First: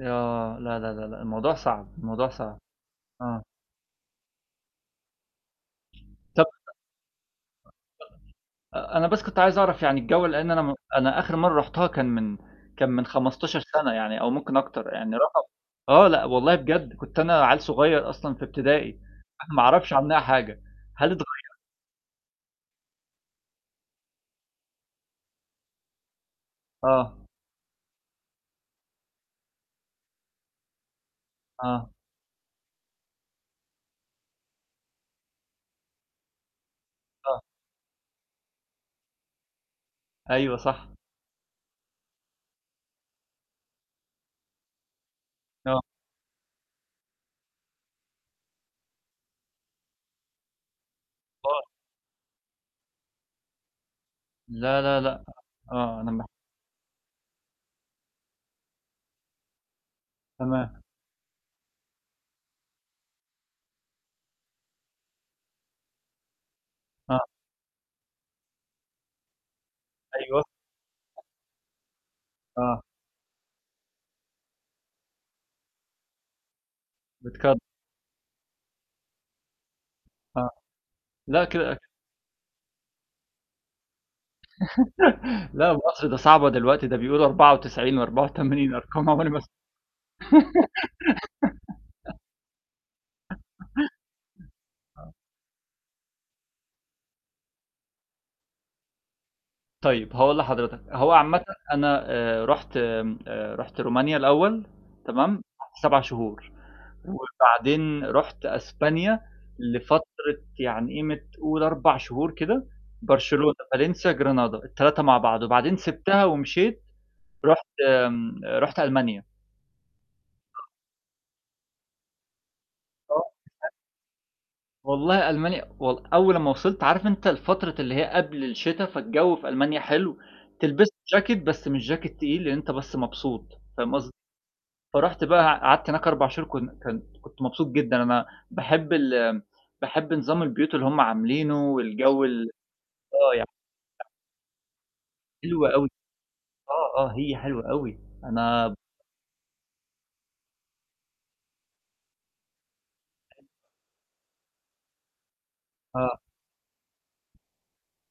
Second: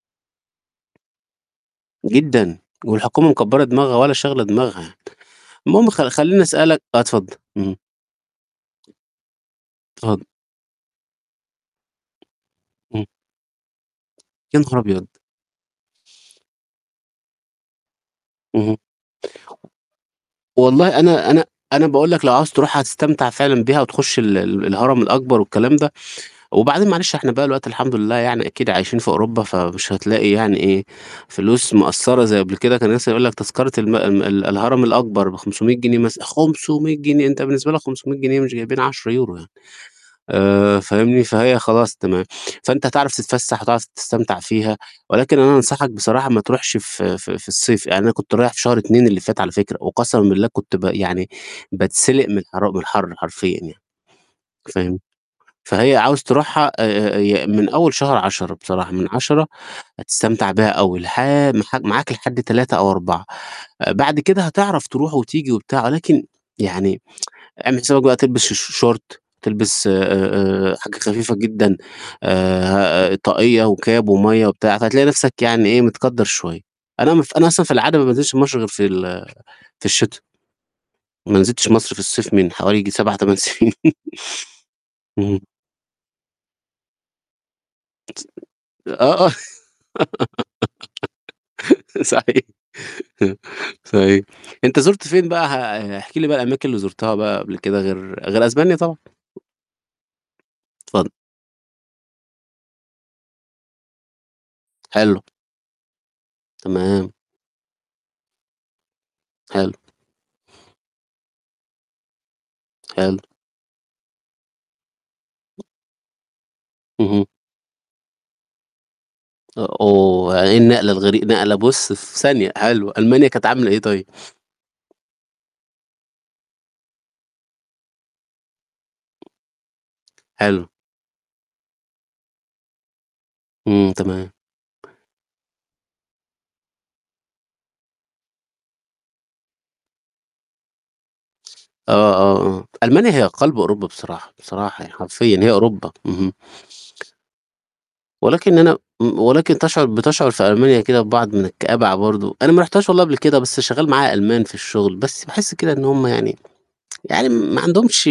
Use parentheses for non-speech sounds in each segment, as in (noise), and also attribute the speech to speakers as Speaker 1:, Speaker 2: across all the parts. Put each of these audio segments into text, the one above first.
Speaker 1: آه. لا، لا، لا، لا، الموضوع صعب، الموضوع صعب،
Speaker 2: جدًا، والحكومة
Speaker 1: آه.
Speaker 2: مكبرة دماغها ولا شاغلة دماغها، المهم خ خلّيني
Speaker 1: طب (unintelligible)
Speaker 2: أسألك آه اتفضل، اهم.
Speaker 1: أ أنا بس كنت عايز أعرف يعني
Speaker 2: اتفضل.
Speaker 1: الجو لأن أنا م أنا آخر مرة رحتها كان من كان
Speaker 2: إمم.
Speaker 1: من 15 سنة، يعني، أو ممكن
Speaker 2: يا نهار
Speaker 1: أكتر،
Speaker 2: أبيض!
Speaker 1: يعني رقم آه، لأ، والله بجد كنت أنا عيّل صغير أصلًا في
Speaker 2: اهم.
Speaker 1: ابتدائي، أنا ما أعرفش عنّها حاجة.
Speaker 2: والله
Speaker 1: هل اتغيّر
Speaker 2: أنا أنا أنا باقول لك لو عاوز تروحها هتستمتع فعلًا بِيها وتخش ال ال الهرم الأكبر والكلام ده، وبعدين
Speaker 1: آه.
Speaker 2: معلش إحنا بقى الوقتي الحمد لله يعني أكيد عايشين في أوروبا فمش هتلاقي يعني إيه، فلوس
Speaker 1: آه.
Speaker 2: مأثرة زي قبل كده، كان مثلًا يقول لك تذكرة الم ال ال الهرم الأكبر ب500 جنيه مثلًا، 500 جنيه! أنت
Speaker 1: آه.
Speaker 2: بالنسبة لك 500 جنيه مش جايبين 10€ يعني.
Speaker 1: أيوه
Speaker 2: آآ،
Speaker 1: صح.
Speaker 2: فاهمني فهي خلاص تمام، فأنت هتعرف تتفسح، هتعرف تستمتع فيها، ولكن أنا
Speaker 1: آه.
Speaker 2: أنصحك بصراحة ما تروحش ف ف في الصيف، يعني أنا كنت رايح في شهر 2 اللي فات على فكرة، وقسمًا بالله كنت ب يعني
Speaker 1: (unintelligible)
Speaker 2: باتسلق من الحرا الحر حرفيًا يعني.
Speaker 1: لا،
Speaker 2: فاهم،
Speaker 1: لا، لا،
Speaker 2: فهي
Speaker 1: آه. أنا
Speaker 2: عاوز
Speaker 1: مح
Speaker 2: تروحها آآ، ي من أول شهر 10 بصراحة من 10 هتستمتع بيها
Speaker 1: تمام.
Speaker 2: أوي لح مح معاك لحد 3 أو 4، بعد كده هتعرف تروح وتيجي وبتاع، ولكن يعني
Speaker 1: آه.
Speaker 2: (tsk) أعمل حسابك بقى تلبس الش شورت تلبس
Speaker 1: أيوه.
Speaker 2: آآ، حاجة خفيفة جدًا،
Speaker 1: آه.
Speaker 2: آآ، طاقية وكاب ومَيَّة وبتاع، فهتلاقي نفسك يعني إيه متكدر شوية. أنا مف أنا
Speaker 1: بتكد
Speaker 2: أصلًا في العادة ما بانزلش مصر غير في ال في الشتاء.
Speaker 1: آه،
Speaker 2: ما
Speaker 1: لا
Speaker 2: نزلتش
Speaker 1: كده
Speaker 2: مصر في الصيف من حوالي يجي 7،8 سنين. (laughs) اهم.
Speaker 1: (laughs) لا وأصل ده صعبة دلوقتي، ده بيقولوا 94 و84 أرقام
Speaker 2: آه
Speaker 1: عمري
Speaker 2: آه،
Speaker 1: ما س
Speaker 2: (laughs)
Speaker 1: (giggles)
Speaker 2: صحيح، (chuckles)
Speaker 1: (laughs)
Speaker 2: صحيح أنت زرت
Speaker 1: آه.
Speaker 2: فين بقى؟ آآ، احكِ لي بقى الأماكن اللي زرتها بقى كده غير غير إسبانيا طبعًا.
Speaker 1: طيب هاقول لحضرتك،
Speaker 2: اتفضل.
Speaker 1: هو عامةً أنا آآ، رُحت آمم، آآ، رُحت رومانيا الأول
Speaker 2: حلو.
Speaker 1: تمام 7 شهور،
Speaker 2: تمام.
Speaker 1: وبعدين رُحت إسبانيا،
Speaker 2: حلو.
Speaker 1: لفترة يعني قيمة قُل 4 شهور كده،
Speaker 2: حلو.
Speaker 1: Barcelona، València، Granada، ال3 مع بعض، وبعدين سبتها ومشيت
Speaker 2: اهم.
Speaker 1: رُحت آمم، رُحت ألمانيا.
Speaker 2: أ أوه! وإيه
Speaker 1: (unintelligible)
Speaker 2: النقلة الغري نقلة بُص في ثانية، حلو ألمانيا
Speaker 1: آه،
Speaker 2: كانت عاملة
Speaker 1: (unintelligible)
Speaker 2: إيه طيب؟
Speaker 1: والله ألمانيا والل أول أما وصلت عارف أنت الفترة اللي هي قبل الشتاء فالجو في ألمانيا حلو،
Speaker 2: حلو.
Speaker 1: تلبس له جاكيت بس مش جاكيت تقيل لأن أنت بس مبسوط
Speaker 2: إمم،
Speaker 1: فاهم قصدي.
Speaker 2: تمام.
Speaker 1: فرُحت بقى قعدت هناك 4 شهور كن كن كنت مبسوط جدًا، أنا باحب ال باحب نظام البيوت اللي هم عاملينه
Speaker 2: آه،
Speaker 1: والجو ال
Speaker 2: آه، آه، ألمانيا هي
Speaker 1: آه يعني.
Speaker 2: قلب أوروبا
Speaker 1: (unintelligible)
Speaker 2: بصراحة، بصراحة يعني حرفيًا، هي
Speaker 1: حلوة أوي.
Speaker 2: أوروبا. اهم
Speaker 1: آه، آه، هي حلوة أوي
Speaker 2: ولكن
Speaker 1: أنا
Speaker 2: أنا م ولكن تشعر بتشعر في ألمانيا كده ببعض من الكآبة ع برضه، أنا ما رحتهاش والله قبل كده
Speaker 1: (unintelligible)
Speaker 2: بس شغال معايا ألمان في الشغل، بس باحس كده إن هم
Speaker 1: آه.
Speaker 2: يعني يعني ما عندهمش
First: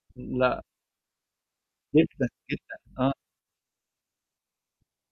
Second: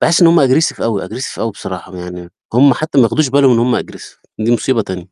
Speaker 2: باحس إن هم
Speaker 1: لأ.
Speaker 2: aggressive أوي aggressive أوي بصراحة،
Speaker 1: جدًا،
Speaker 2: يعني هم
Speaker 1: جدًا،
Speaker 2: حتى ما
Speaker 1: آه.
Speaker 2: ياخدوش بالهم إن هم aggressive دي مصيبة تانية.